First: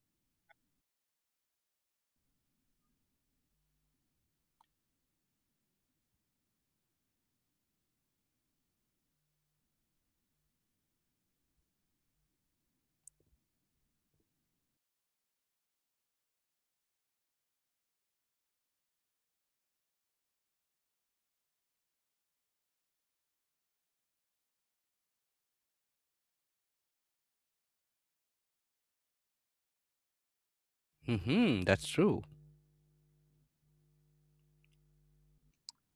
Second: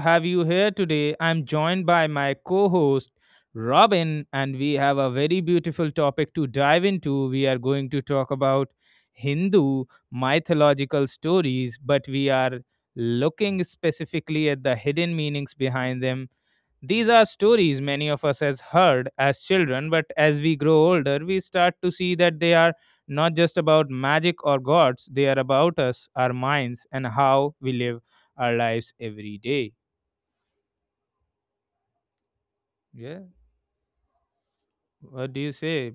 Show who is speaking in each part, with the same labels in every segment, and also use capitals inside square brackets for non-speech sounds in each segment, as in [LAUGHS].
Speaker 1: have you here today. I'm joined by my co host, Robin, and we have a very beautiful topic to dive into. We are going to talk about Hindu mythological stories, but we are looking specifically at the hidden meanings behind them. These are stories many of us has heard as children, but as we grow older, we start to see that they are not just about magic or gods, they are about us, our minds, and how we live our lives every day.
Speaker 2: Hmm, that's true.
Speaker 1: Yeah. What do you say,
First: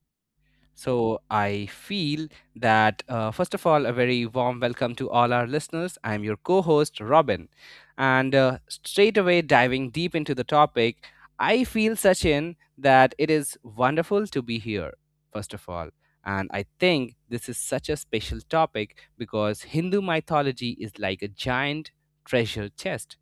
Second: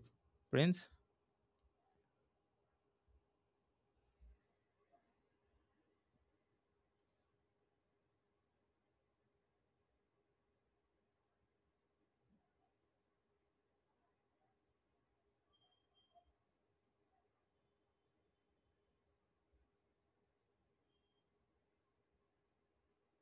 Speaker 1: Prince?
Speaker 2: So I feel that, first of all, a very warm welcome to all our listeners. I'm your co host, Robin. And straight away, diving deep into the topic, I feel, Sachin, that it is wonderful to be here, first of all. And I think this is such a special topic because Hindu mythology is like a giant treasure chest.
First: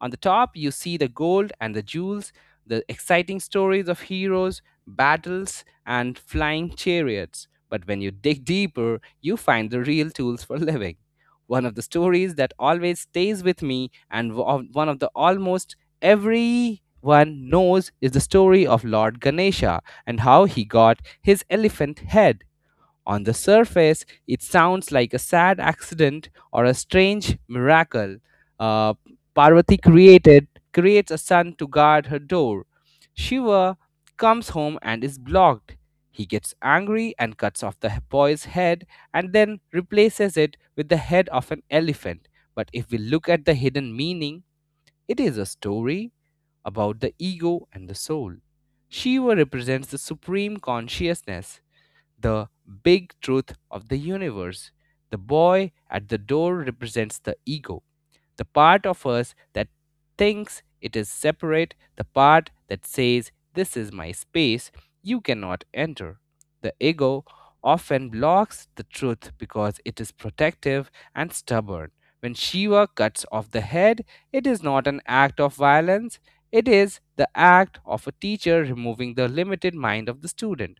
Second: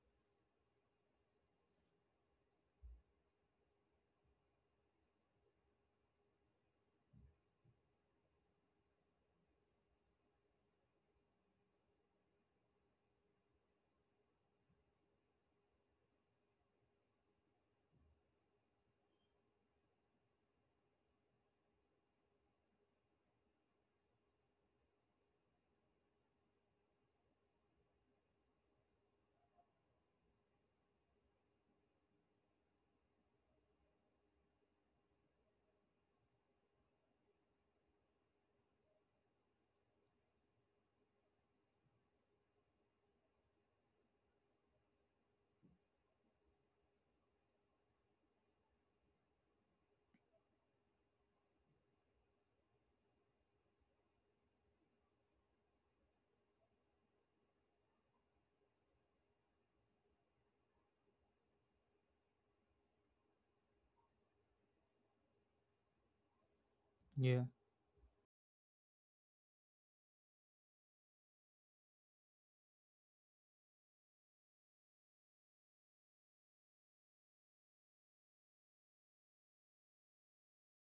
Speaker 2: On the top, you see the gold and the jewels, the exciting stories of heroes, battles, and flying chariots. But when you dig deeper, you find the real tools for [LAUGHS] living. One of the stories that always stays with me, and one of the almost everyone knows, is the story of Lord Ganesha and how he got his elephant head. On the surface, it sounds like a sad accident or a strange miracle. Uh, Parvati created creates a son to guard her door. Shiva comes home and is blocked. He gets angry and cuts off the boy's head and then replaces it with the head of an elephant. But if we look at the hidden meaning, it is a story about the ego and the soul. Shiva represents the supreme consciousness, the big truth of the universe. The boy at the door represents the ego, the part of us that thinks it is separate, the part that says, this is my space, you cannot enter. The ego
Speaker 1: Yeah.
Speaker 2: often blocks the truth because it is protective and stubborn. When Shiva cuts off the head, it is not an act of violence, it is the act of a teacher removing the limited mind of the student.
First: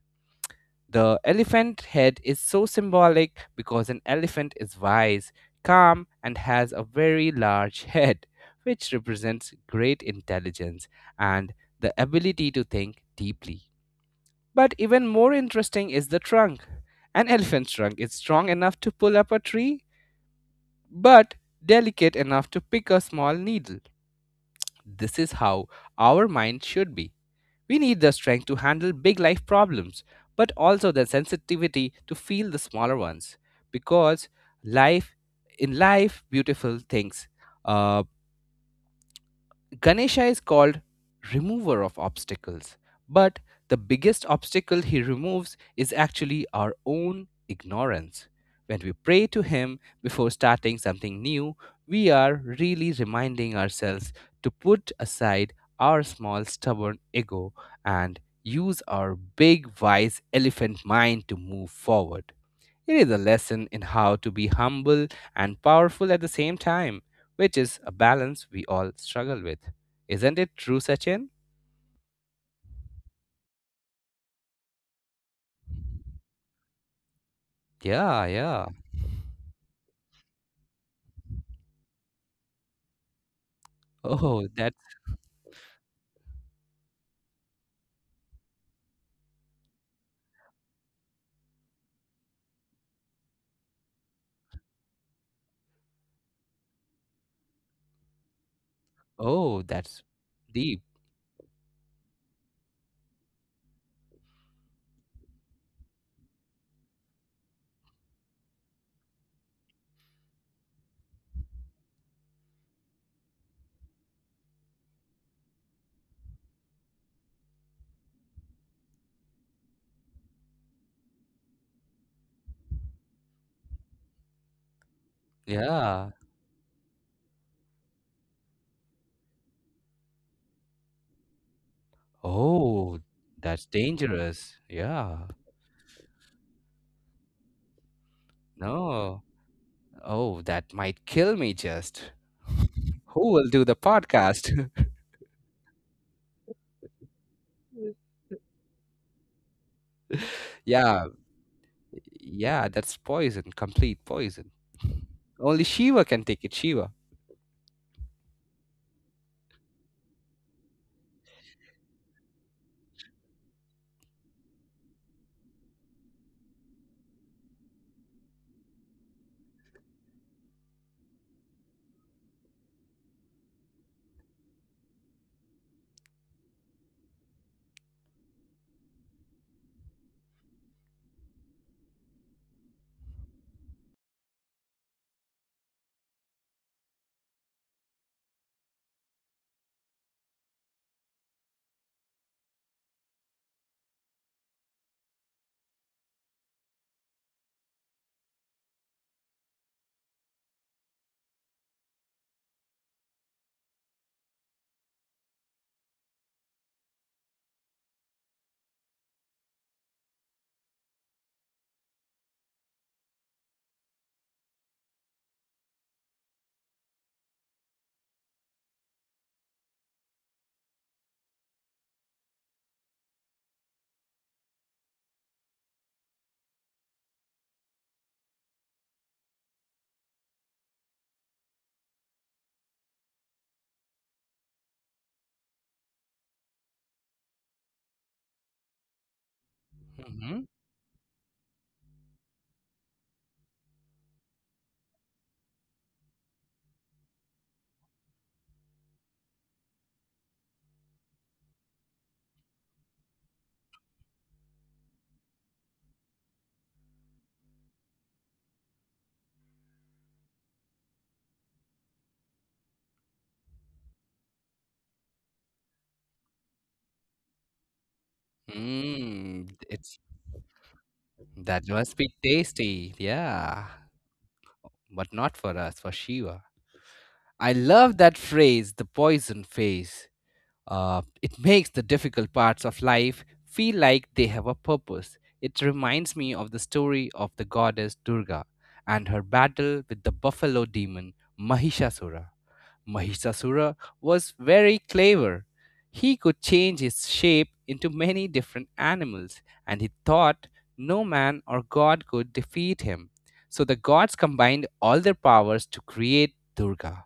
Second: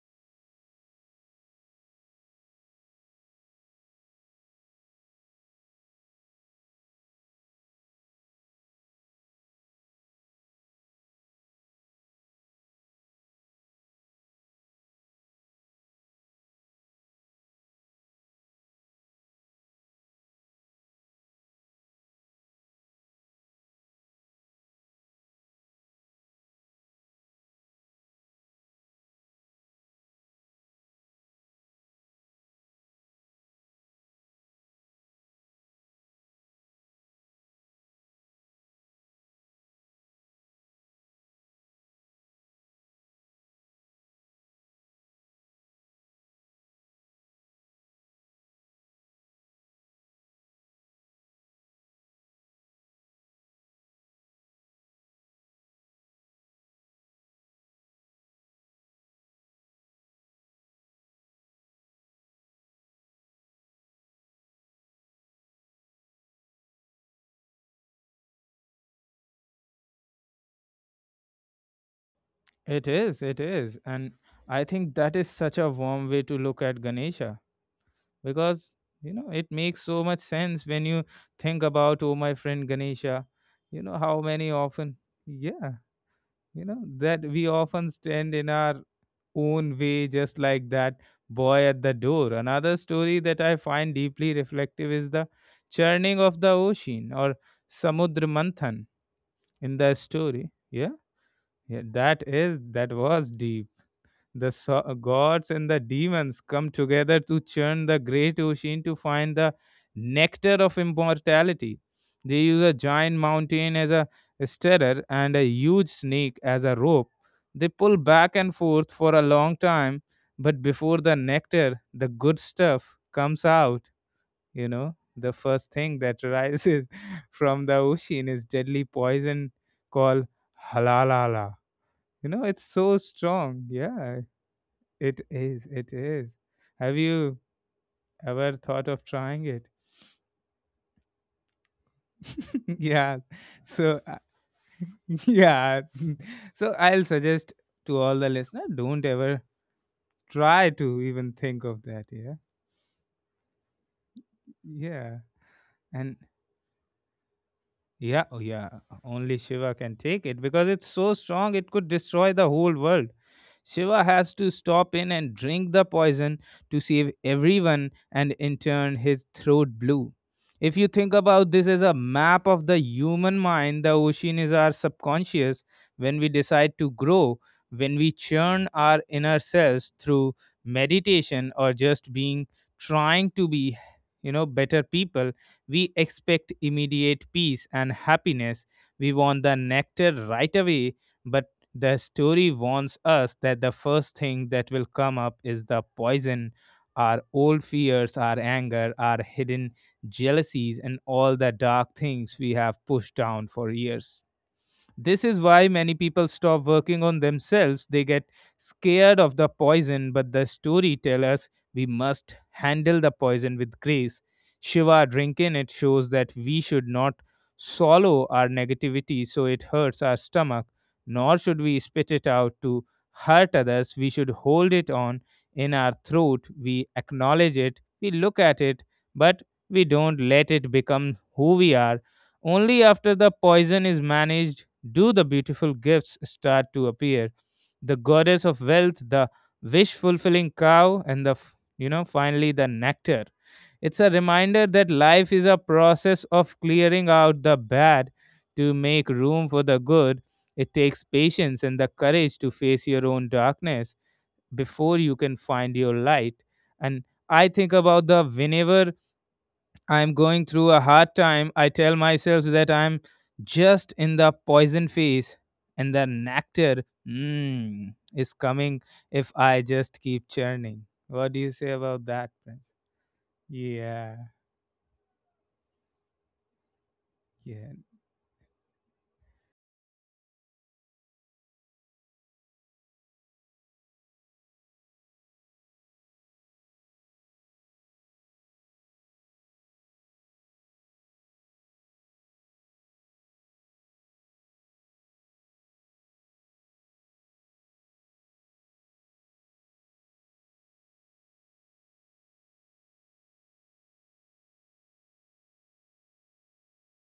Speaker 2: The elephant head is so symbolic because an elephant is wise, calm, and has a very large [LAUGHS] head, which represents great intelligence and the ability to think deeply. But even more interesting is the trunk. An elephant's trunk is strong enough to pull up a tree, but delicate enough to pick a small needle. This is how our mind should be. We need the strength to handle big life problems, but also the sensitivity to feel the smaller ones. Because life, in life, beautiful things, uh, Ganesha is called remover of obstacles, but the biggest obstacle he removes is actually our own ignorance. When we pray to him before starting something new, we are really reminding ourselves to put aside our small stubborn ego and use our big wise elephant mind to move forward. It is a lesson in how to be humble and powerful at the same time, which is a balance we all struggle with. Isn't it true, Sachin?
Speaker 1: It is, it is. And I think that is such a warm way to look at Ganesha
Speaker 2: Yeah, yeah.
Speaker 1: because, it makes so much sense when you think about, oh, my friend Ganesha, you know, how
Speaker 2: Oh,
Speaker 1: many
Speaker 2: that's
Speaker 1: often. Yeah, you know that we often stand in our own way just like that boy at the door. Another story that I find deeply reflective is the churning of the ocean, or samudra manthan.
Speaker 2: oh,
Speaker 1: In the
Speaker 2: that's
Speaker 1: story,
Speaker 2: deep.
Speaker 1: yeah, yeah, that is, that was deep. The gods and the demons come together to churn the great ocean to find the nectar of immortality. They use a giant mountain as a stirrer and a huge snake as a rope. They pull back and forth for a long time, but before the nectar, the good stuff comes out. You know, the first thing
Speaker 2: Yeah.
Speaker 1: that rises [LAUGHS] from the ocean is deadly poison called halalala. You know, it's
Speaker 2: Oh,
Speaker 1: so
Speaker 2: that's
Speaker 1: strong. Yeah,
Speaker 2: dangerous.
Speaker 1: it
Speaker 2: Yeah.
Speaker 1: is, it is. Have you ever thought of
Speaker 2: No.
Speaker 1: trying it?
Speaker 2: Oh, that might kill me just.
Speaker 1: [LAUGHS] Yeah.
Speaker 2: Who will do the
Speaker 1: So,
Speaker 2: podcast?
Speaker 1: [LAUGHS] yeah. [LAUGHS] So, I'll suggest to
Speaker 2: [LAUGHS]
Speaker 1: all the listeners, don't ever try to
Speaker 2: yeah.
Speaker 1: even think of that. Yeah.
Speaker 2: Yeah, that's poison, complete poison.
Speaker 1: Yeah.
Speaker 2: Only Shiva
Speaker 1: And
Speaker 2: can take it, Shiva.
Speaker 1: yeah, oh yeah, only Shiva can take it because it's so strong, it could destroy the whole world. Shiva has to stop in and drink the poison to save everyone, and in turn his throat blue. If you think about this as a map of the human mind, the ocean is our subconscious. When we decide to grow, when we churn our inner selves through meditation, or just being, trying to be, better people, we expect immediate peace and happiness. We want the nectar right away, but the story warns us that the first thing that will come up is the poison, our old fears, our anger, our hidden jealousies, and all the dark things we have pushed down for years. This is why many people stop working on themselves. They get scared of the poison, but the story tells us we must handle the poison with grace. Shiva drinking it shows that we should not swallow our negativity so it hurts our stomach, nor should we spit it out to hurt others. We should hold it on in our throat. We acknowledge it, we look at it, but we don't let it become who we are. Only after the poison is managed do the beautiful gifts start to appear: the goddess of wealth, the wish
Speaker 2: Mm-hmm.
Speaker 1: fulfilling cow, and finally the nectar. It's a reminder that life is a process of clearing out the bad to make room for the good. It takes patience and the courage to face your own darkness before you can find your light. And I think about the whenever I'm going through a hard time, I tell myself that I'm just in the poison phase and the nectar, mm, is coming if
Speaker 2: Mm,
Speaker 1: I
Speaker 2: it's
Speaker 1: just keep churning. What do you
Speaker 2: that
Speaker 1: say
Speaker 2: must
Speaker 1: about
Speaker 2: be
Speaker 1: that, Prince?
Speaker 2: tasty. Yeah,
Speaker 1: Yeah,
Speaker 2: but not for us, for Shiva. I
Speaker 1: yeah,
Speaker 2: love that phrase, the poison phase. It makes the difficult parts of life feel like they have a purpose. It reminds me of the story of the goddess Durga and her battle with the buffalo demon Mahishasura. Mahishasura was very clever. He could change his shape into many different animals, and he thought no man or god could defeat him. So the gods combined all their powers to create Durga.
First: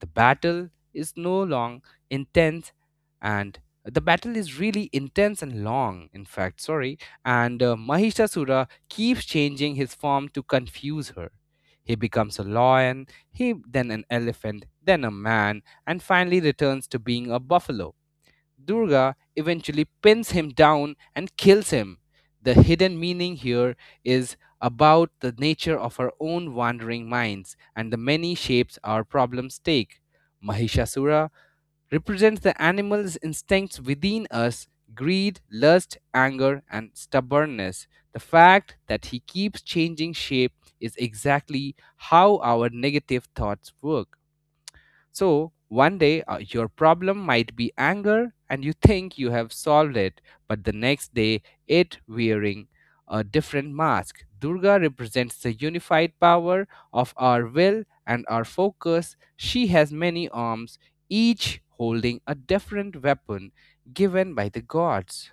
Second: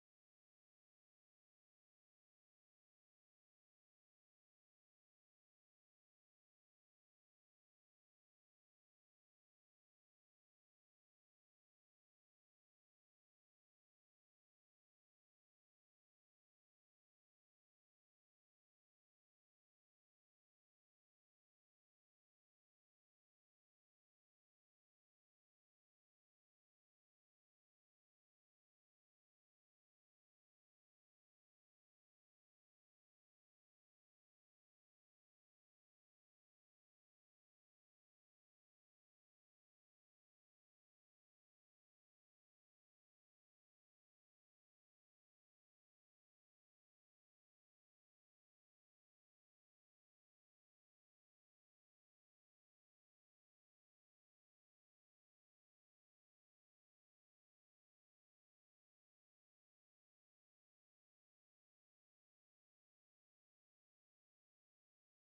Speaker 2: The battle is no long intense and The battle is really intense and long, in fact, sorry. And Mahishasura keeps changing his form to confuse her. He becomes a lion, he then an elephant, then a man, and finally returns to being a buffalo. Durga eventually pins him down and kills him. The hidden meaning here is about the nature of our own wandering minds and the many shapes our problems take. Mahishasura represents the animal's instincts within us, greed, lust, anger, and stubbornness. The fact that he keeps changing shape is exactly how our negative thoughts work. So one day your problem might be anger and you think you have solved it, but the next day it wearing a different mask. Durga represents the unified power of our will and our focus. She has many arms, each holding a different weapon given by the gods.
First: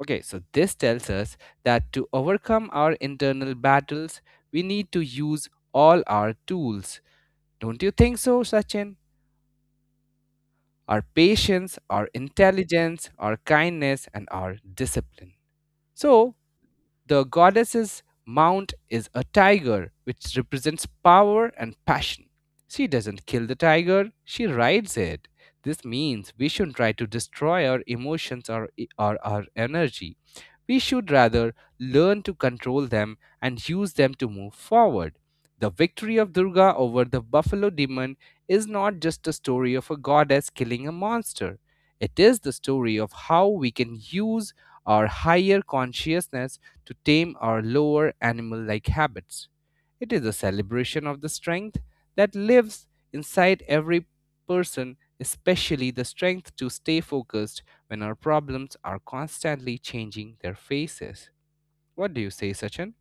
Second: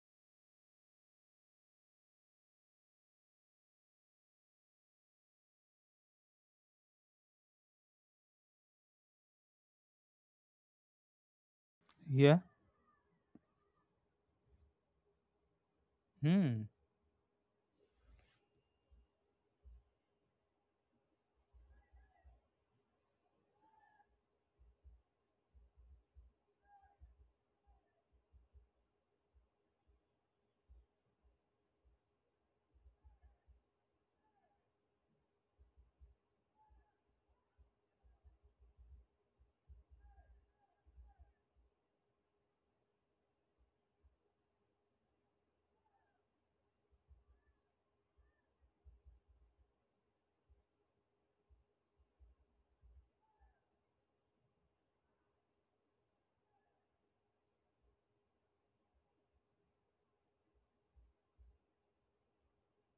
Speaker 2: Okay, so this tells us that to overcome our internal battles, we need to use all our tools. Don't you think so, Sachin? Our patience, our
Speaker 1: yeah.
Speaker 2: intelligence, our kindness, and our discipline. So,
Speaker 1: Hmm.
Speaker 2: the goddess's mount is a tiger, which represents power and passion. She doesn't kill the tiger, she rides it. This means we shouldn't try to destroy our emotions or our energy. We should rather learn to control them and use them to move forward. The victory of Durga over the buffalo demon is not just a story of a goddess killing a monster. It is the story of how we can use our higher consciousness to tame our lower animal like habits. It is a celebration of the strength that lives inside every person, especially the strength to stay focused when our problems are constantly changing their faces. What do you say, Sachin?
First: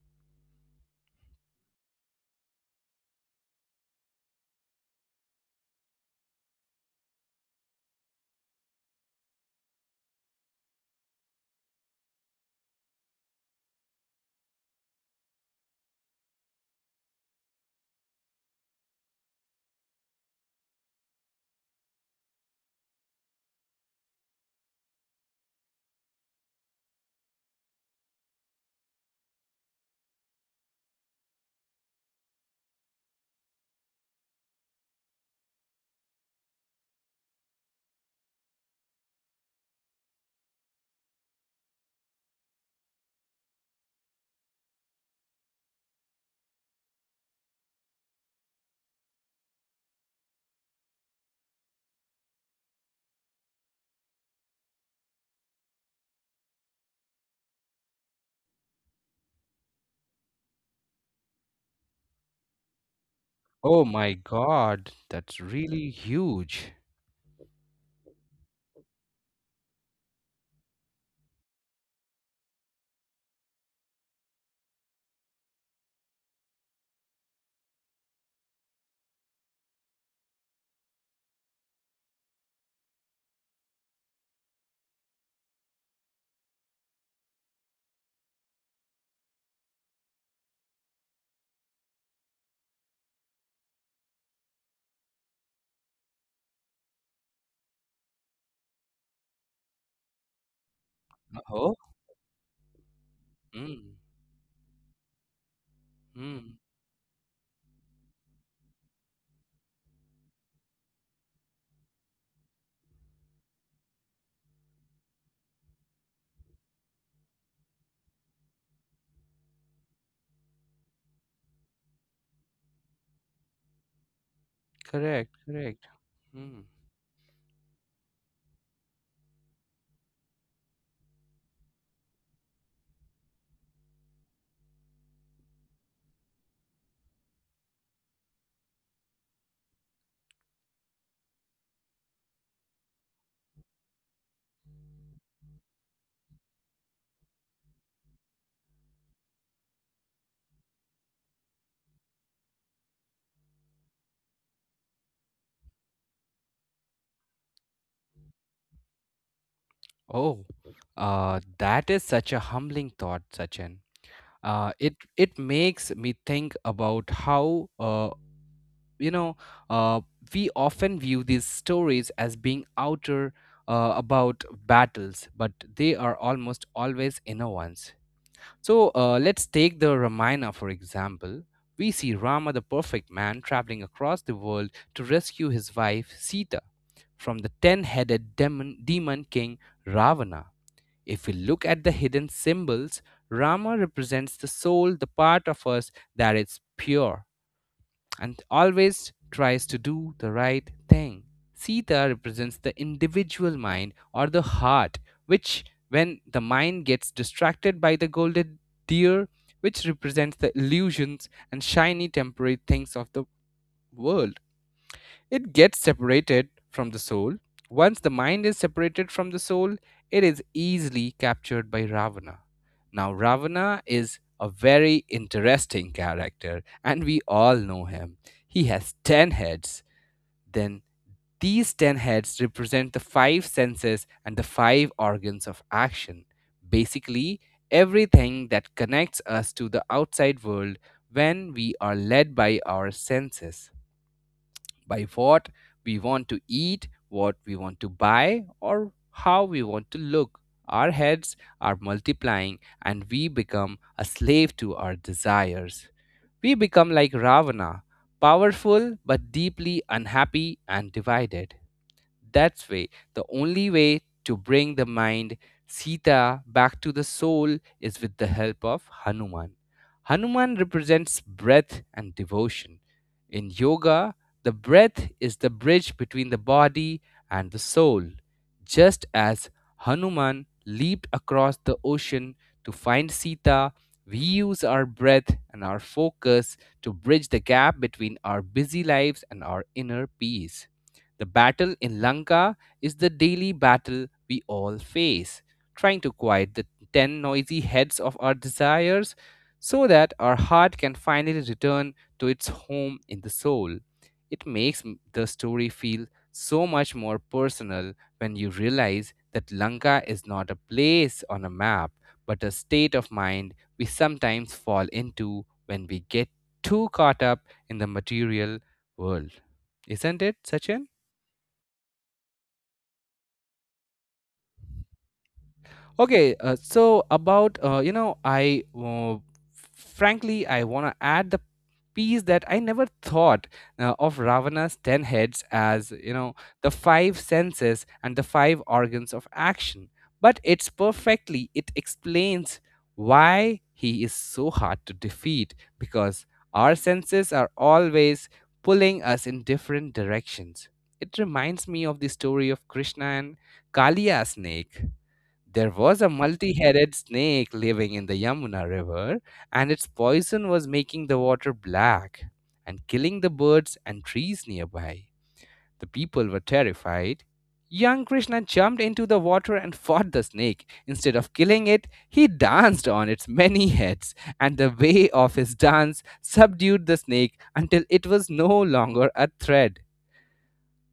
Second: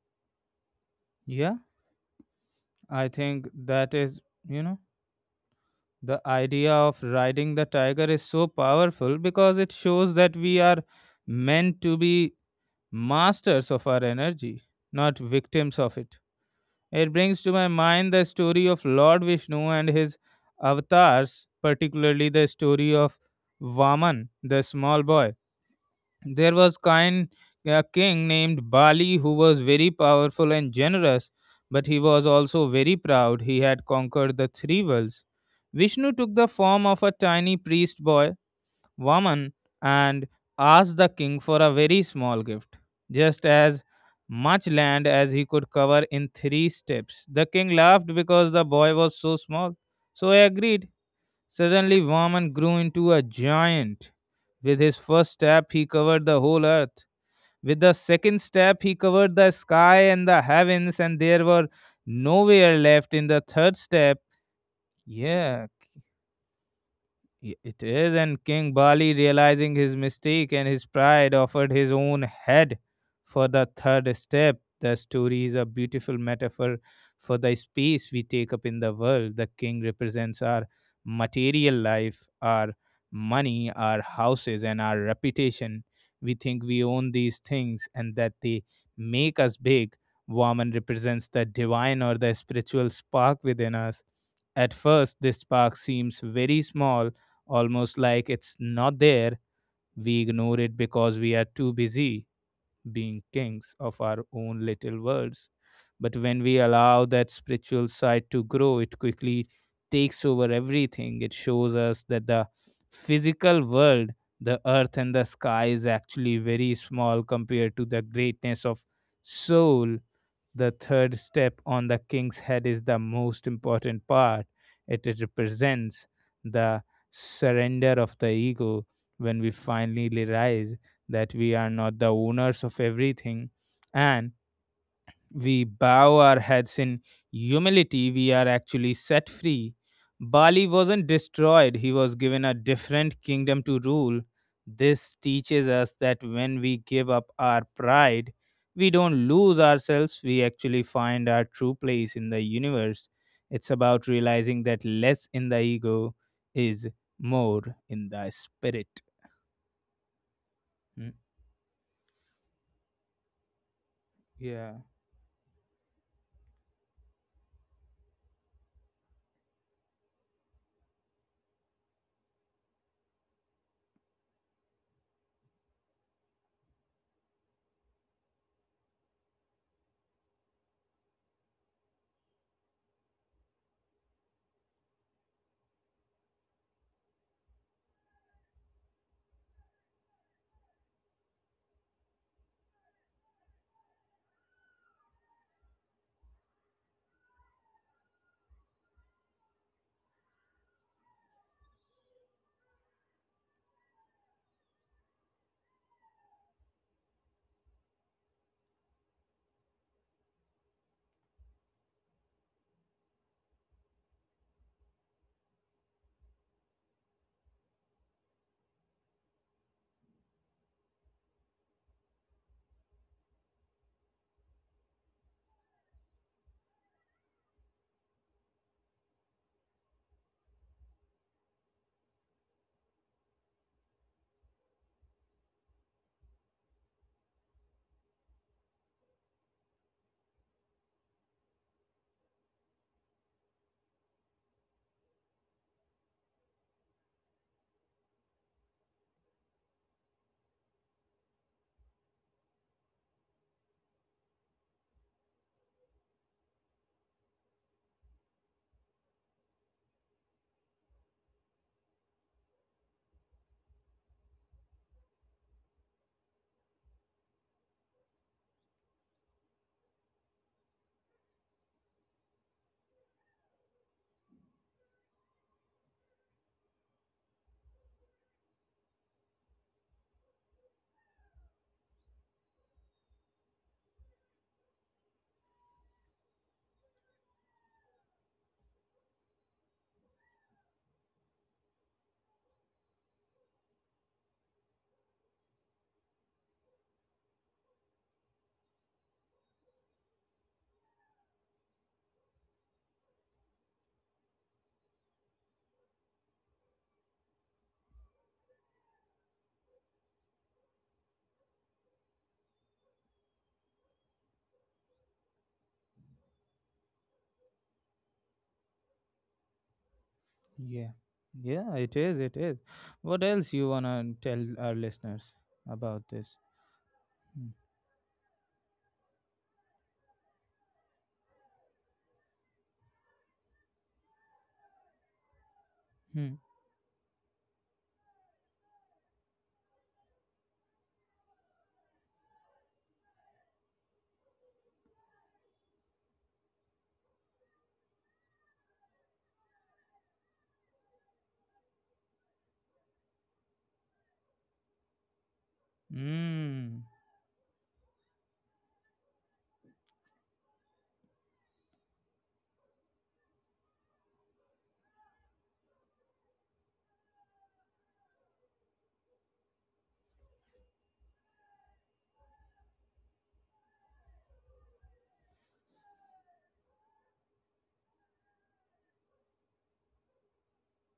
Speaker 1: Yeah, I think that is, you know, the idea of riding the tiger is so powerful because it shows that we are meant to be masters of our energy, not victims of it. It brings to my mind the story of Lord Vishnu and his avatars, particularly the story of Vaman, the small boy. There was kind a king named Bali who was very powerful and generous, but he was also very proud. He had conquered the three worlds. Vishnu took the form of a tiny priest boy, woman, and asked the king for a very small gift, just as much land as he could cover in three steps. The king laughed because the boy was so small, so he agreed. Suddenly, Vaman grew into a giant. With his first step, he covered the whole earth. With the second step, he covered the sky and the heavens, and there were nowhere left in the third
Speaker 2: Oh my
Speaker 1: step.
Speaker 2: god, that's
Speaker 1: Yeah,
Speaker 2: really huge.
Speaker 1: It is, and King Bali, realizing his mistake and his pride, offered his own head for the third step. The story is a beautiful metaphor for the space we take up in the world. The king represents our material life, our money, our houses, and our reputation. We think we own these things and that they make us big. Woman represents the divine, or the spiritual spark within us. At first, this spark seems very small, almost like it's not there. We ignore it because we are too
Speaker 2: Oh.
Speaker 1: busy being kings of
Speaker 2: Mm,
Speaker 1: our own little worlds. But when we
Speaker 2: mm.
Speaker 1: allow that spiritual side to grow, it quickly takes over everything. It shows us that the physical world, the earth and the sky, is actually very small compared to the greatness of soul. The third step on the king's head is the most important part. It
Speaker 2: Correct, correct.
Speaker 1: represents
Speaker 2: Mm.
Speaker 1: the surrender of the ego. When we finally realize that we are not the owners of everything, and we bow our heads in humility, we are actually set free. Bali wasn't destroyed, he was given a different kingdom to rule. This teaches us that when we give up our pride, we don't lose ourselves, we actually find our true place in the universe. It's about realizing that less in the ego is more in the spirit.
Speaker 2: Oh,
Speaker 1: Mm,
Speaker 2: that is such a humbling thought, Sachin. Uh,
Speaker 1: yeah.
Speaker 2: it it makes me think about how you know uh, we often view these stories as being outer, about battles, but they are almost always inner ones. So let's take the Ramayana for example. We see Rama, the perfect man, traveling across the world to rescue his wife Sita from the ten headed demon king Ravana. If we look at the hidden symbols, Rama represents the soul, the part of us that is pure, and always tries to do the right thing. Sita represents the individual mind or the heart, which, when the mind gets distracted by the golden deer, which represents the illusions and shiny temporary things of the world, it gets separated from the soul. Once the mind is separated from the soul, it is easily captured by Ravana. Now, Ravana is a very interesting character, and we all know him. He has 10 heads. Then, these 10 heads represent the five senses and the five organs of action. Basically, everything that connects us to the outside world when we are led by our senses, by what we want to eat, what we want to buy, or how we want to look. Our heads are multiplying and we become a slave to our desires. We become like Ravana, powerful but deeply unhappy and divided. That's way, the only way to bring the mind Sita back to the soul is with the help of Hanuman. Hanuman represents breath and devotion. In yoga, the breath is the bridge between the body and the soul. Just as Hanuman leaped across the ocean to find Sita, we use our breath and our focus to bridge the gap between our busy lives and our inner peace. The battle in Lanka is the daily battle we all face, trying to quiet the ten noisy heads of our desires so that our heart can finally return to its home in the soul. The story feel so much more personal when you realize that Lanka is not a place on a map, but a state of mind we sometimes fall into when we get too caught up in the material world. Isn't it, Sachin?
Speaker 1: Yeah. Yeah, it is. It is. What else you wanna tell our listeners about
Speaker 2: Okay,
Speaker 1: this?
Speaker 2: so about you know, I frankly I want to add the piece that I never thought of Ravana's ten heads as you
Speaker 1: Hmm.
Speaker 2: know the five senses and the five organs of action, but it explains why he is so hard to defeat because our senses are always pulling us in different directions. It reminds me of the story of Krishna and Kalia snake. There was a multi
Speaker 1: Mm.
Speaker 2: headed snake living in the Yamuna River, and its poison was making the water black and killing the birds and trees nearby. The people were terrified. Young Krishna jumped into the water and fought the snake. Instead of killing it, he danced on its many heads, and the way of his dance subdued the snake until it was no longer a threat.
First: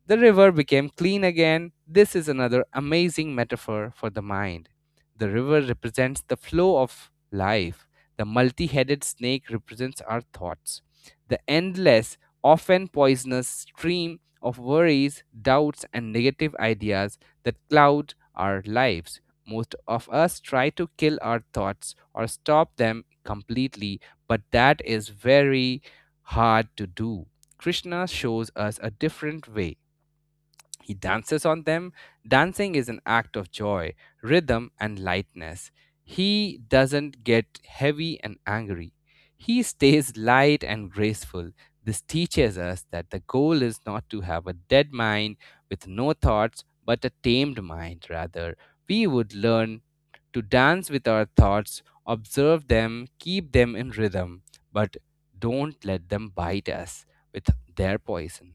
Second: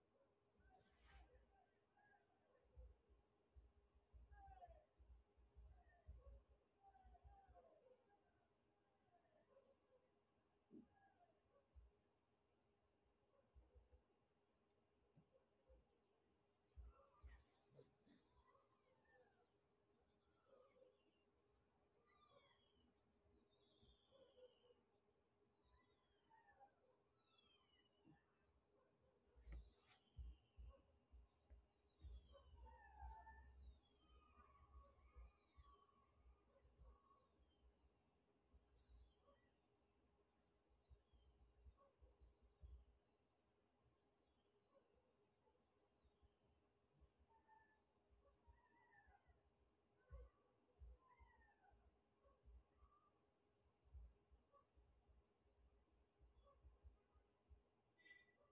Speaker 2: The river became clean again. This is another amazing metaphor for the mind. The river represents the flow of life. The multi headed snake represents our thoughts. The endless, often poisonous stream of worries, doubts, and negative ideas that cloud our lives. Most of us try to kill our thoughts or stop them completely, but that is very hard to do. Krishna shows us a different way. He dances on them. Dancing is an act of joy, rhythm, and lightness. He doesn't get heavy and angry. He stays light and graceful. This teaches us that the goal is not to have a dead mind with no thoughts, but a tamed mind, rather. We would learn to dance with our thoughts, observe them, keep them in rhythm, but don't let them bite us with their poison.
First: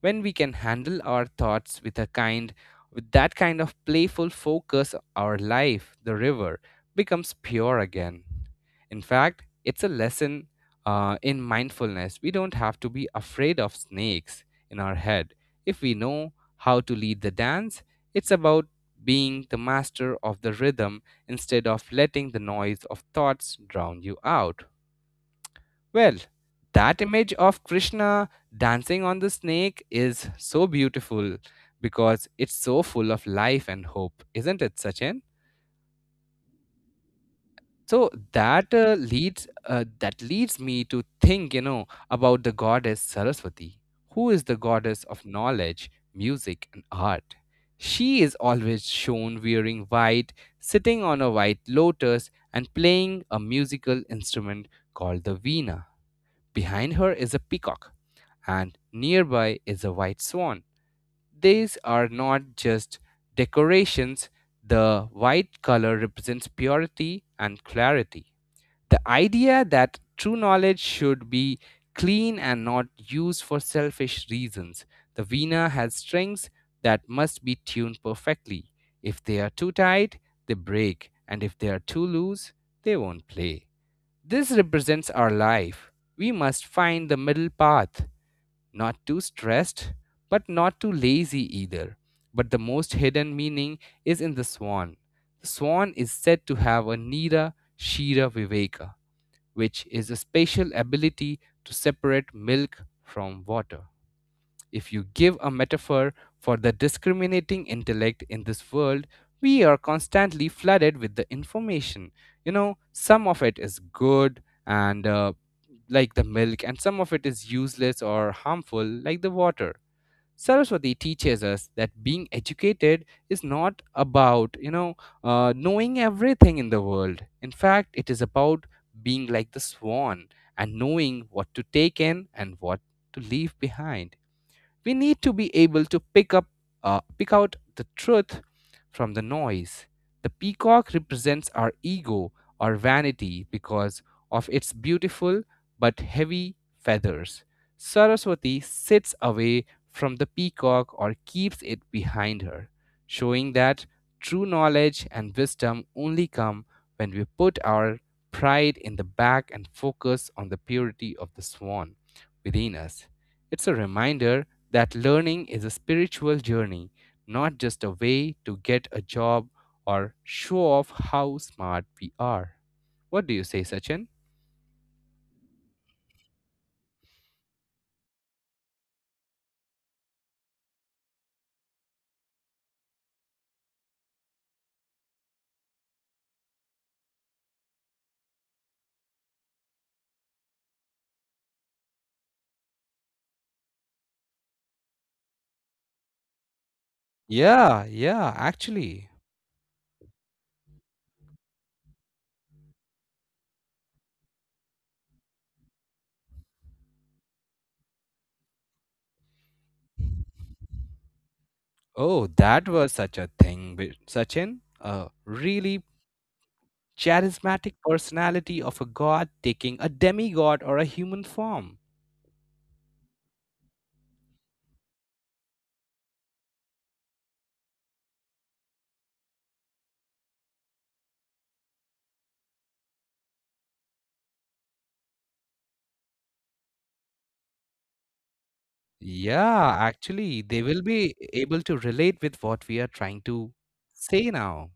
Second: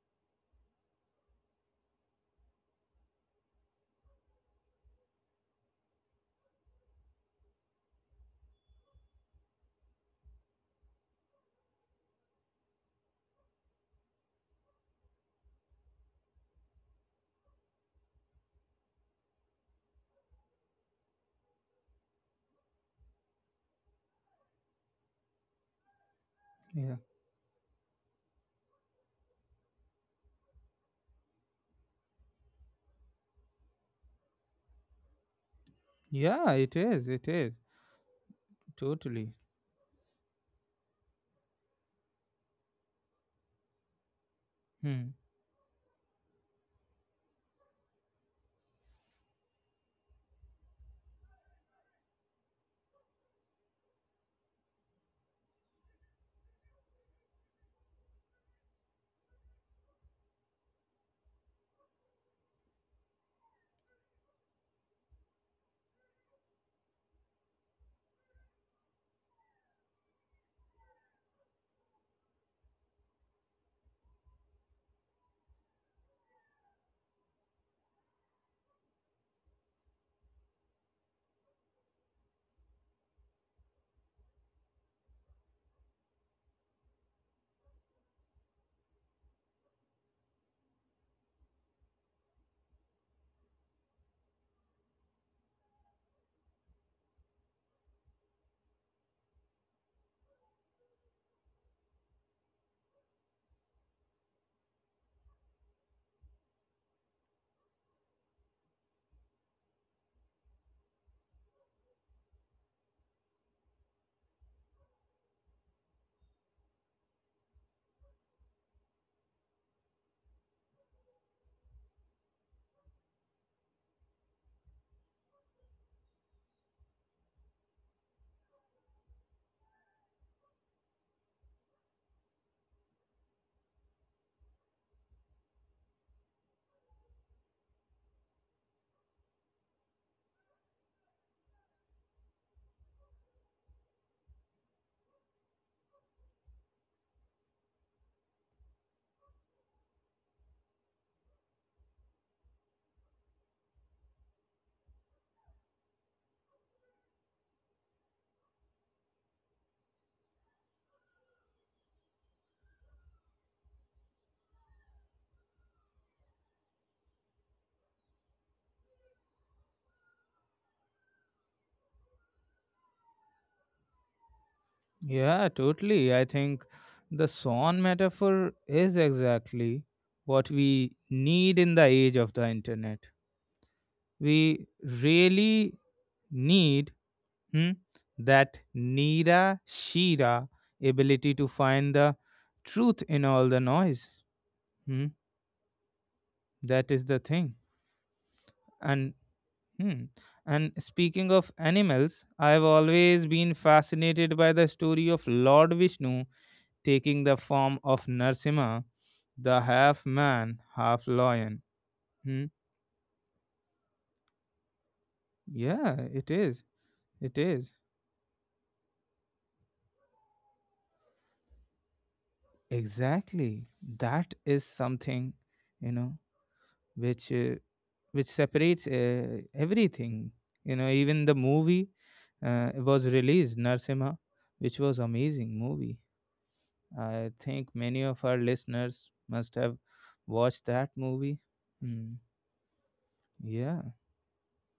Speaker 2: When we can handle our thoughts with a kind with that kind of playful focus, our life, the river, becomes pure again. In fact, it's a lesson in mindfulness. We don't have to be afraid of snakes in our head if we know how to lead the dance. It's about being the master of the rhythm instead of letting the noise of thoughts drown you out. well,
Speaker 1: Yeah.
Speaker 2: that image of Krishna dancing on the snake is so beautiful because it's so full of life and hope, isn't it, Sachin?
Speaker 1: Yeah, it is. It is.
Speaker 2: So that uh,
Speaker 1: Totally.
Speaker 2: leads uh, that leads me to think, you know, about the goddess Saraswati, who is the goddess
Speaker 1: Hmm.
Speaker 2: of knowledge, music, and art. She is always shown wearing white, sitting on a white lotus, and playing a musical instrument called the veena. Behind her is a peacock, and nearby is a white swan. These are not just decorations. The white color represents purity and clarity. The idea that true knowledge should be clean and not used for selfish reasons. The vina has strings that must be tuned perfectly. If they are too tight, they break, and if they are too loose, they won't play. This represents our life. We must find the middle path, not too stressed, but not too lazy either. But the most hidden meaning is in the swan. The swan is said to have a nira shira viveka, which is a special ability to separate milk from water. If you give a metaphor for the discriminating intellect in this world, we are constantly flooded with the information. You know, some of it is good and like the milk, and some of it is useless or harmful like the water. Saraswati teaches us that being educated is not about, you know, knowing everything in the world. In fact, it is about being like the swan and knowing what to take in and what to leave behind. We need to be able to pick out the truth from the noise. The peacock represents our ego, or vanity, because of its beautiful but heavy feathers. Saraswati sits away from the peacock or keeps it behind her, showing that true knowledge and wisdom only come when we put our pride in the back and focus on the purity of the swan within us. It's a reminder that learning is a spiritual journey, not just a way to get a job or show off how smart we are. What do you say, Sachin?
Speaker 1: Yeah, totally. I think the swan metaphor is exactly what we need in the age of the internet. We really need, hmm, that Nira Shira ability to find the truth in all the noise. Hmm, that is the thing.
Speaker 2: Yeah, yeah, actually.
Speaker 1: And, hmm, and speaking of animals, I have always been fascinated by the story of Lord Vishnu taking the form of Narsimha, the half man, half lion.
Speaker 2: Oh,
Speaker 1: Hmm?
Speaker 2: that was such a thing, with Sachin. A really
Speaker 1: Yeah, it is. It is.
Speaker 2: charismatic personality of a god taking a demigod or a human form.
Speaker 1: Exactly. That is something, you know, which uh, which separates everything. You know, even the movie was released, Narsimha, which was amazing movie. I think many of our listeners must have
Speaker 2: Yeah, actually,
Speaker 1: watched
Speaker 2: they will
Speaker 1: that
Speaker 2: be
Speaker 1: movie.
Speaker 2: able to
Speaker 1: Hmm.
Speaker 2: relate with what we are trying to
Speaker 1: Yeah,
Speaker 2: say now.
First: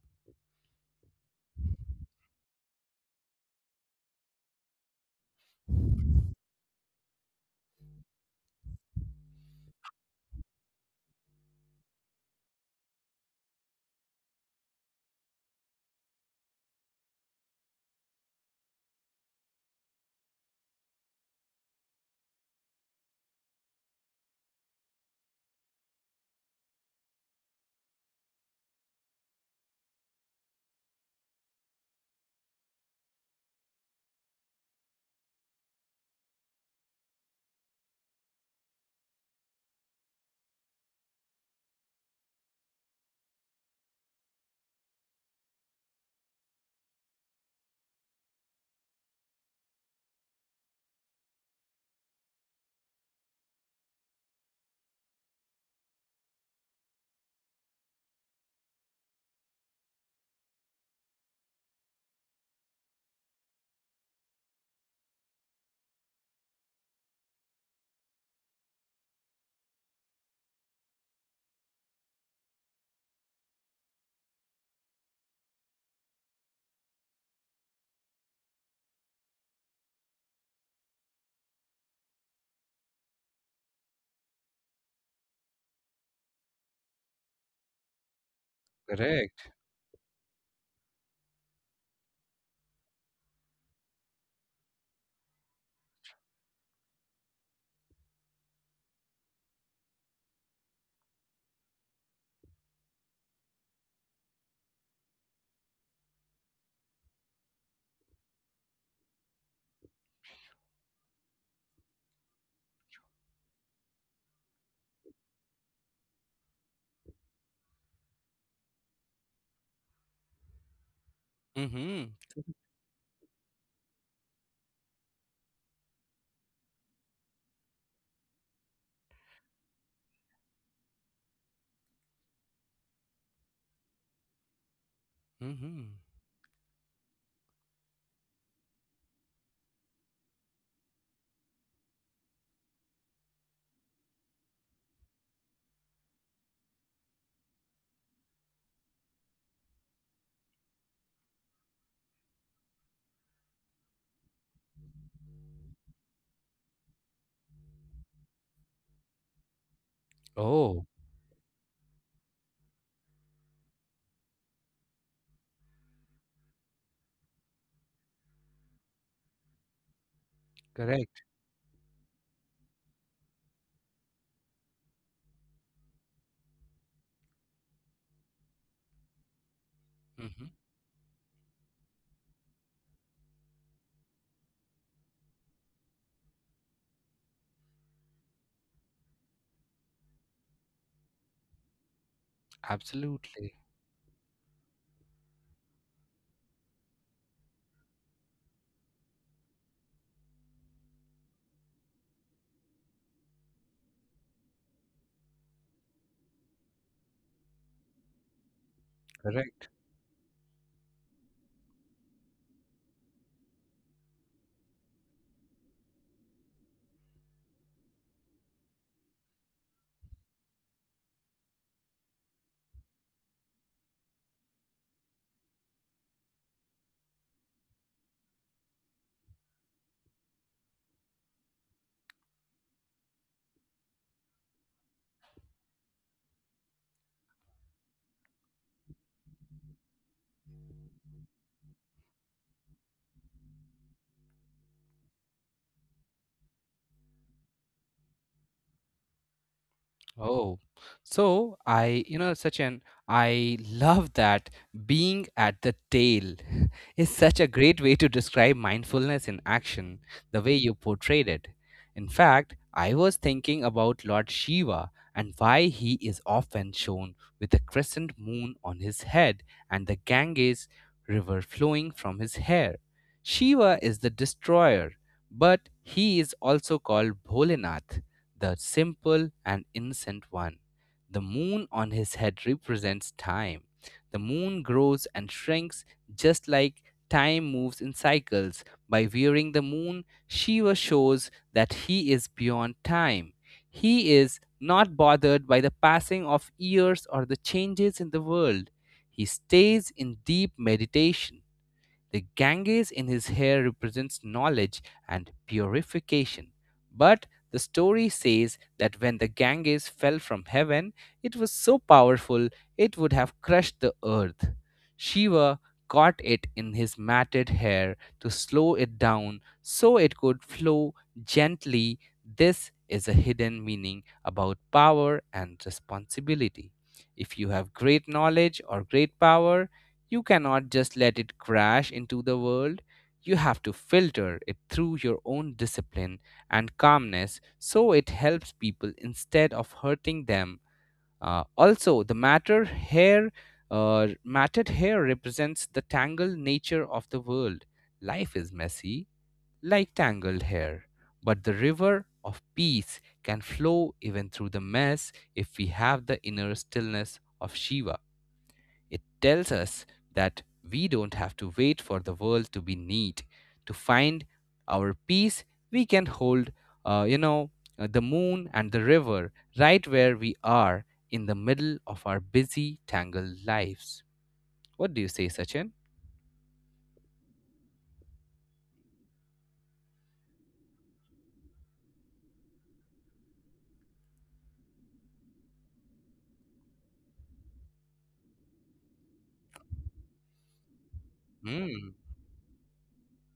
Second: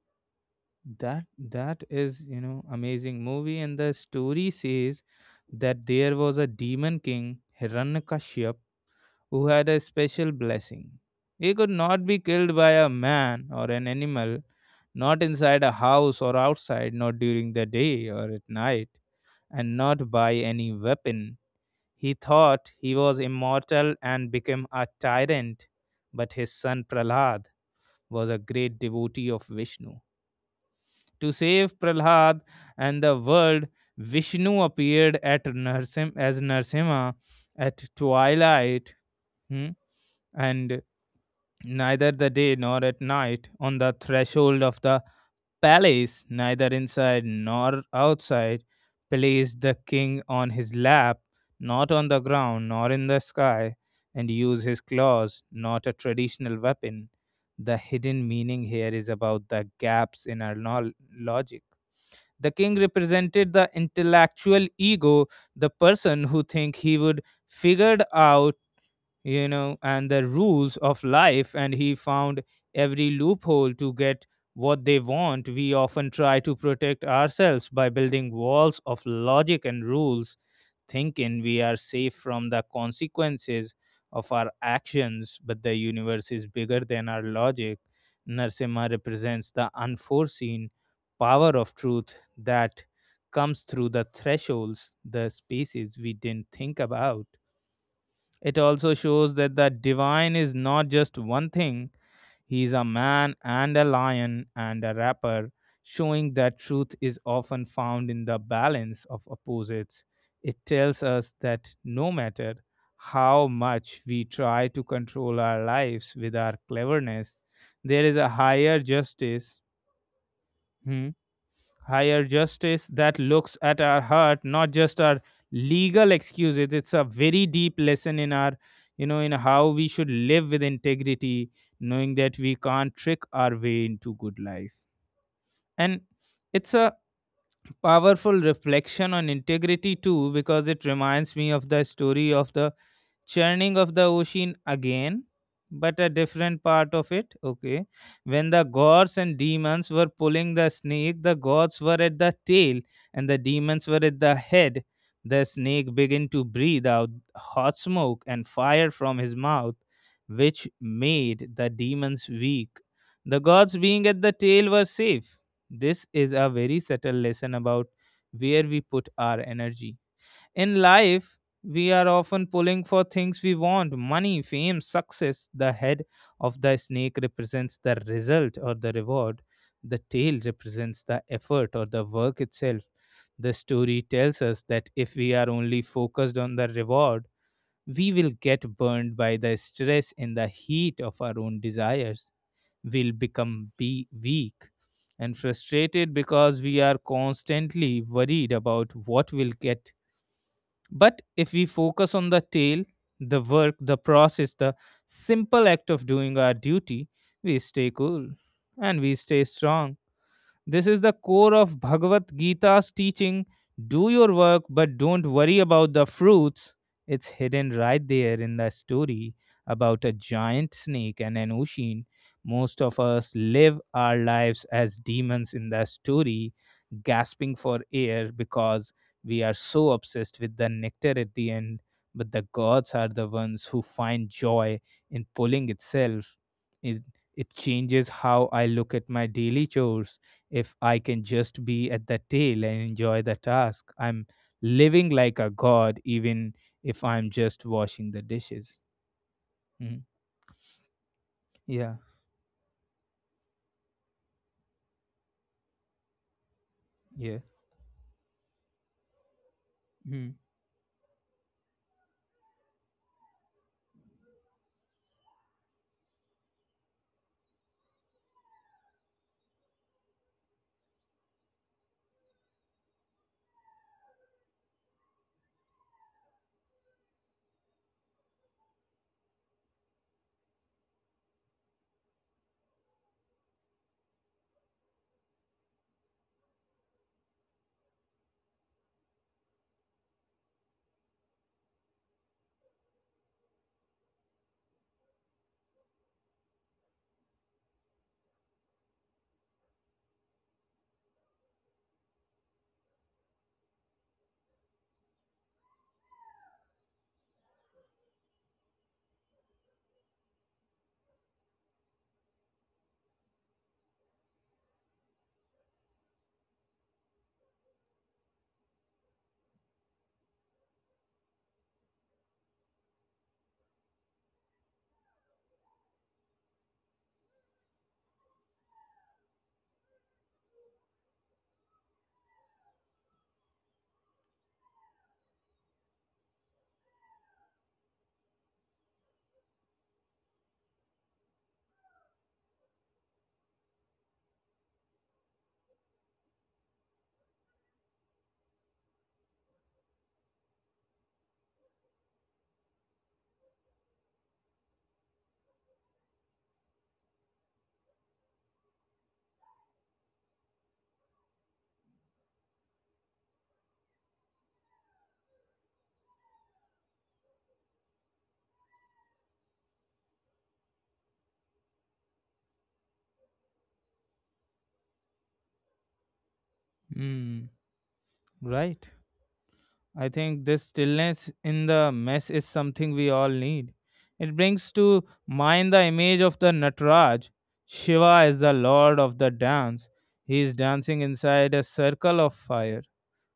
Speaker 1: that is, you know, amazing movie, and the story says that there was a demon king Hiranyakashyap who had a special blessing. He could not be killed by a man or an animal, not inside a house or outside, not during the day or at night, and not by any weapon. He thought he was immortal and became a tyrant, but his son Prahlad was a great devotee of Vishnu. To save Prahlad and the world, Vishnu appeared at as Narsimha at twilight, hmm, and neither the day nor at night, on the threshold of the palace, neither inside nor outside, placed the king on his lap, not on the ground nor in the sky, and use his claws, not a traditional weapon. The hidden meaning here is about the gaps in our logic. The king represented the intellectual ego, the person who think he would figured out, you know, and the rules of life, and he found every loophole to get what they want. We often try to protect ourselves by building walls of logic and rules, thinking we are safe from the consequences of our actions, but the universe is bigger than our logic. Narsimha
Speaker 2: Correct.
Speaker 1: represents the unforeseen power of truth that comes through the thresholds, the spaces we didn't think about. It also shows that the divine is not just one thing, he is a man and a lion and a rapper, showing that truth is often found in the balance of opposites. It tells us that no matter how much we try to control our lives with our cleverness, there is a higher hmm,
Speaker 2: Mm-hmm.
Speaker 1: justice that looks at our heart, not just our legal excuses. It's a very deep lesson in our you know in how we should live with integrity, knowing that we can't trick our way into good life.
Speaker 2: Mm-hmm.
Speaker 1: And it's a powerful reflection on integrity too, because it reminds me of the story of the churning of the ocean again, but a different part of it. Okay, when the gods and demons were pulling the snake, the gods were at the tail and the demons were at the head. The snake began to breathe out hot smoke and fire from his mouth, which
Speaker 2: Oh,
Speaker 1: made the demons weak. The gods, being at the tail, were safe. This is a very subtle lesson about where we put our energy in
Speaker 2: correct.
Speaker 1: life. We are often pulling for things we want: money, fame, success. The head of the snake represents the result or the reward, the tail
Speaker 2: Mm-hmm.
Speaker 1: represents the effort or the work itself. The story tells us that if we are only focused on the reward, we will get burned by the stress and the heat of our own desires. We'll
Speaker 2: Absolutely.
Speaker 1: become be weak and frustrated because we are constantly worried about what will get, but if we focus on the tail, the work, the process, the simple act of doing our duty, we stay cool and we stay
Speaker 2: Correct.
Speaker 1: strong. This is the core of Bhagavad Gita's teaching: do your work, but don't worry about the fruits. It's hidden right there in the story about a giant snake and an ocean. Most of us live our lives as demons in the story, gasping for air because we are so obsessed with the nectar at the end. But the gods are the ones who find joy in pulling itself. It, it changes how I look at my daily chores. If I can just be at the tail and enjoy the task, I'm living like a god, even if I'm just washing the dishes. Mhm.
Speaker 2: Oh, so
Speaker 1: Yeah,
Speaker 2: I, you know, Sachin, I love that being at the tail [LAUGHS] is
Speaker 1: yeah.
Speaker 2: such a great way to describe mindfulness in action,
Speaker 1: Mm.
Speaker 2: the way you portrayed it. In fact, I was thinking about Lord Shiva and why he is often shown with a crescent moon on his head and the Ganges river flowing from his hair. Shiva is the destroyer, but he is also called Bholenath, the simple and innocent one. The moon on his head represents time. The moon grows and shrinks just like time moves in cycles. By wearing the moon, Shiva shows that he is beyond time. He is not bothered by the passing of years or the changes in the world. He stays in deep meditation. The Ganges in his hair represents knowledge and purification. But the story says that when the Ganges fell from heaven, it was so powerful it would have crushed the earth. Shiva caught it in his matted hair to slow it down so it could flow gently. This is a hidden meaning about power and responsibility. If you have great knowledge or great power, you cannot just let it crash into the world. You have to filter it through your own discipline and calmness so it helps people instead of hurting them. Also, the matted hair represents the tangled nature of the world. Life is messy, like tangled hair, but the river of peace can flow even through the mess if we have the inner stillness of Shiva. It tells us that we don't have to wait for the world to be neat. To find our peace, we can uh, you know, the moon and the river right where we are in the middle of our busy, tangled lives. What do you say, Sachin?
Speaker 1: Mm. Right. I think this stillness in the mess is something we all need. It brings to mind the image of the Nataraj. Shiva is the lord of the dance. He is dancing inside a
Speaker 2: Mm,
Speaker 1: circle of fire.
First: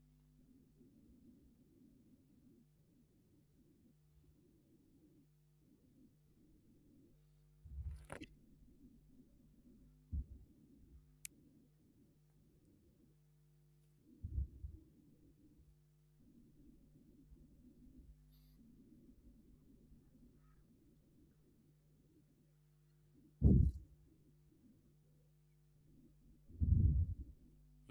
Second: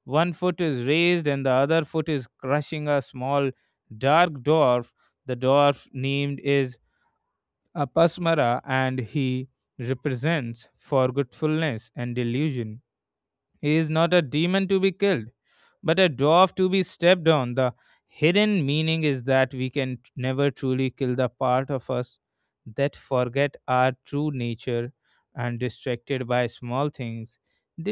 Speaker 1: One foot is raised and the other foot is crushing a small dark dwarf. The dwarf named is Apasmara, and he represents forgetfulness and delusion. He is not a demon to be killed, but a dwarf to be stepped on. The hidden meaning is that we can never truly kill the part of us that forget our true nature and distracted by small things.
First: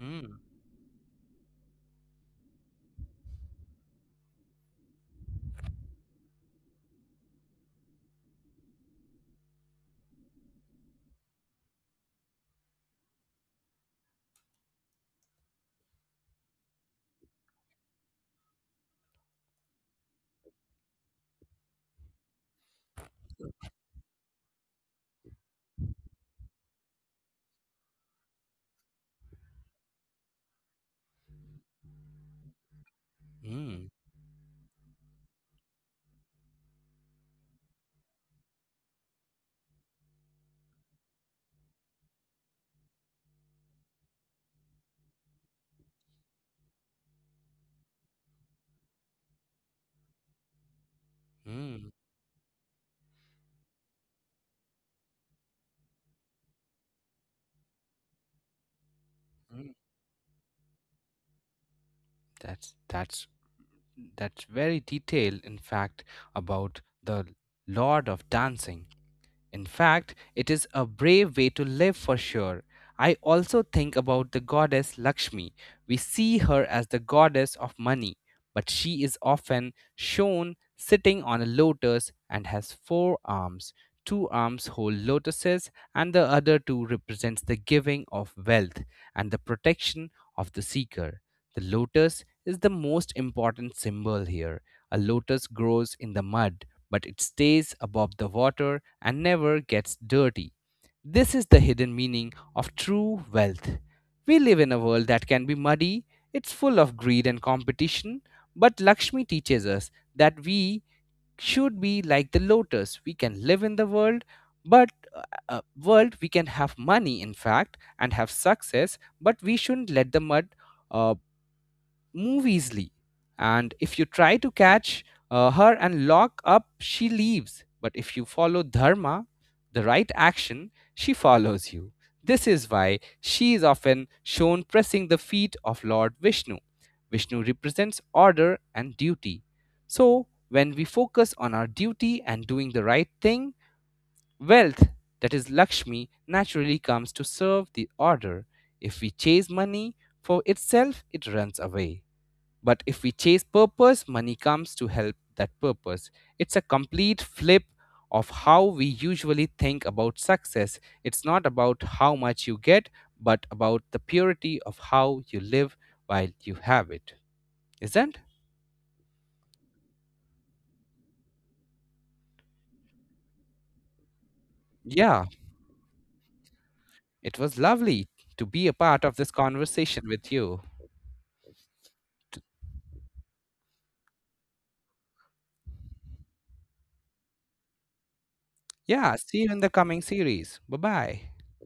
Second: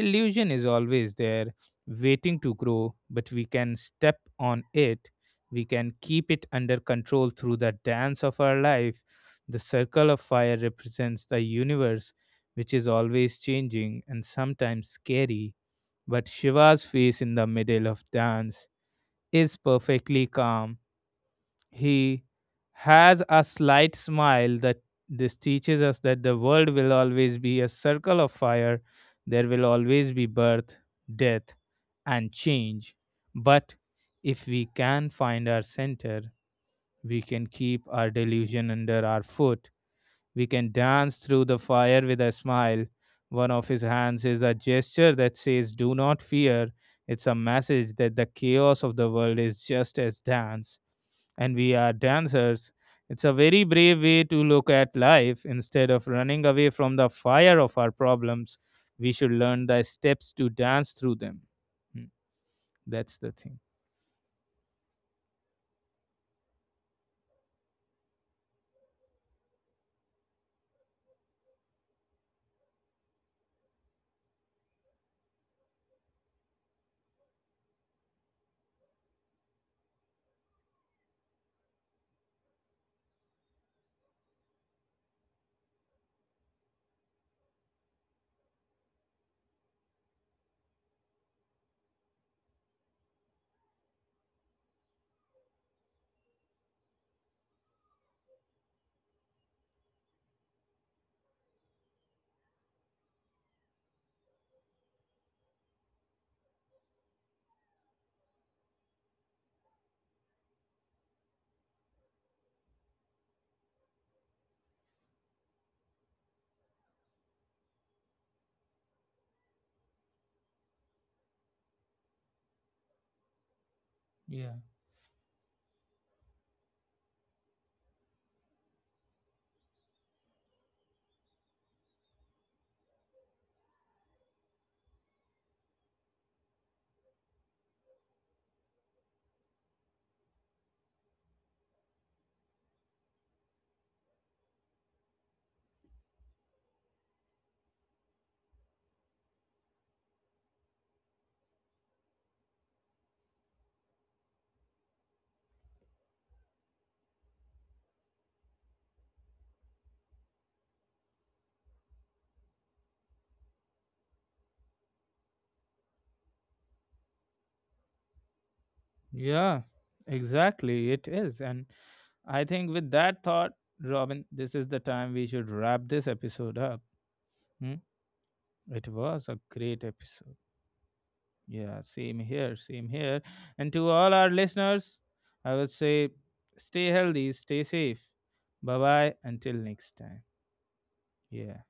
Speaker 2: mm,
Speaker 1: is always there, waiting to grow, but we can step on it. We can keep it under control through the dance of our life. The circle of fire represents the universe, which is always changing and sometimes scary, but Shiva's face in the middle of dance is perfectly calm. He has a slight smile. That this teaches us that the world will always be a circle of fire. There will always be birth, death, and change. But
Speaker 2: mm,
Speaker 1: if we can find our center, we can keep our delusion under our foot. We can dance through the fire with a smile. One of his hands is a gesture that says, do not fear. It's a message that the chaos of the world is just as dance, and we
Speaker 2: mm,
Speaker 1: are dancers. It's a very brave way to look at life. Instead of running away from the fire of our problems, we should learn
Speaker 2: mm.
Speaker 1: the steps to dance through them. Hmm,
Speaker 2: That's
Speaker 1: That's
Speaker 2: that's
Speaker 1: the thing.
Speaker 2: that's very detailed, in fact, about the Lord of Dancing. In fact, it is a brave way to live for sure. I also think about the goddess Lakshmi. We see her as the goddess of money, but she is often shown sitting on a lotus and has four arms. Two arms hold lotuses, and the other two represents the giving of wealth and the protection of the seeker. The lotus is the most important symbol here. A lotus grows in the mud, but it stays above the water and never gets dirty. This is the hidden meaning of true wealth. We live in a world that can be muddy, it's full of greed and competition, but Lakshmi teaches us that we should be like the lotus. We can live in the world, but uh, world we can have money, in fact, and have success. But we shouldn't let the mud. uh, move easily. And if you try
Speaker 1: Yeah.
Speaker 2: to catch her and lock up, she leaves. But if you follow dharma, the right action, she follows you. This is why she is often shown pressing the feet of Lord Vishnu. Vishnu represents order and duty. So, when we focus on our duty and doing the right thing, wealth, that is Lakshmi, naturally comes to serve the order. If we chase money for itself, it runs away. But if we chase purpose, money comes to help that purpose. It's a complete flip of how we usually think about success. It's not about how much you get, but about the purity of how you live while you have it. Isn't?
Speaker 1: Yeah, exactly. It is. And I think with that thought, Robin, this is the time we
Speaker 2: Yeah,
Speaker 1: should wrap this episode up.
Speaker 2: it was
Speaker 1: Hmm?
Speaker 2: lovely to be a
Speaker 1: It
Speaker 2: part of
Speaker 1: was
Speaker 2: this
Speaker 1: a great
Speaker 2: conversation with
Speaker 1: episode.
Speaker 2: you.
Speaker 1: Yeah, same here, same here. And to all our listeners, I would say stay healthy, stay safe. Bye bye
Speaker 2: Yeah, see
Speaker 1: until
Speaker 2: you in the
Speaker 1: next
Speaker 2: coming
Speaker 1: time.
Speaker 2: series. Bye bye.
Speaker 1: Yeah.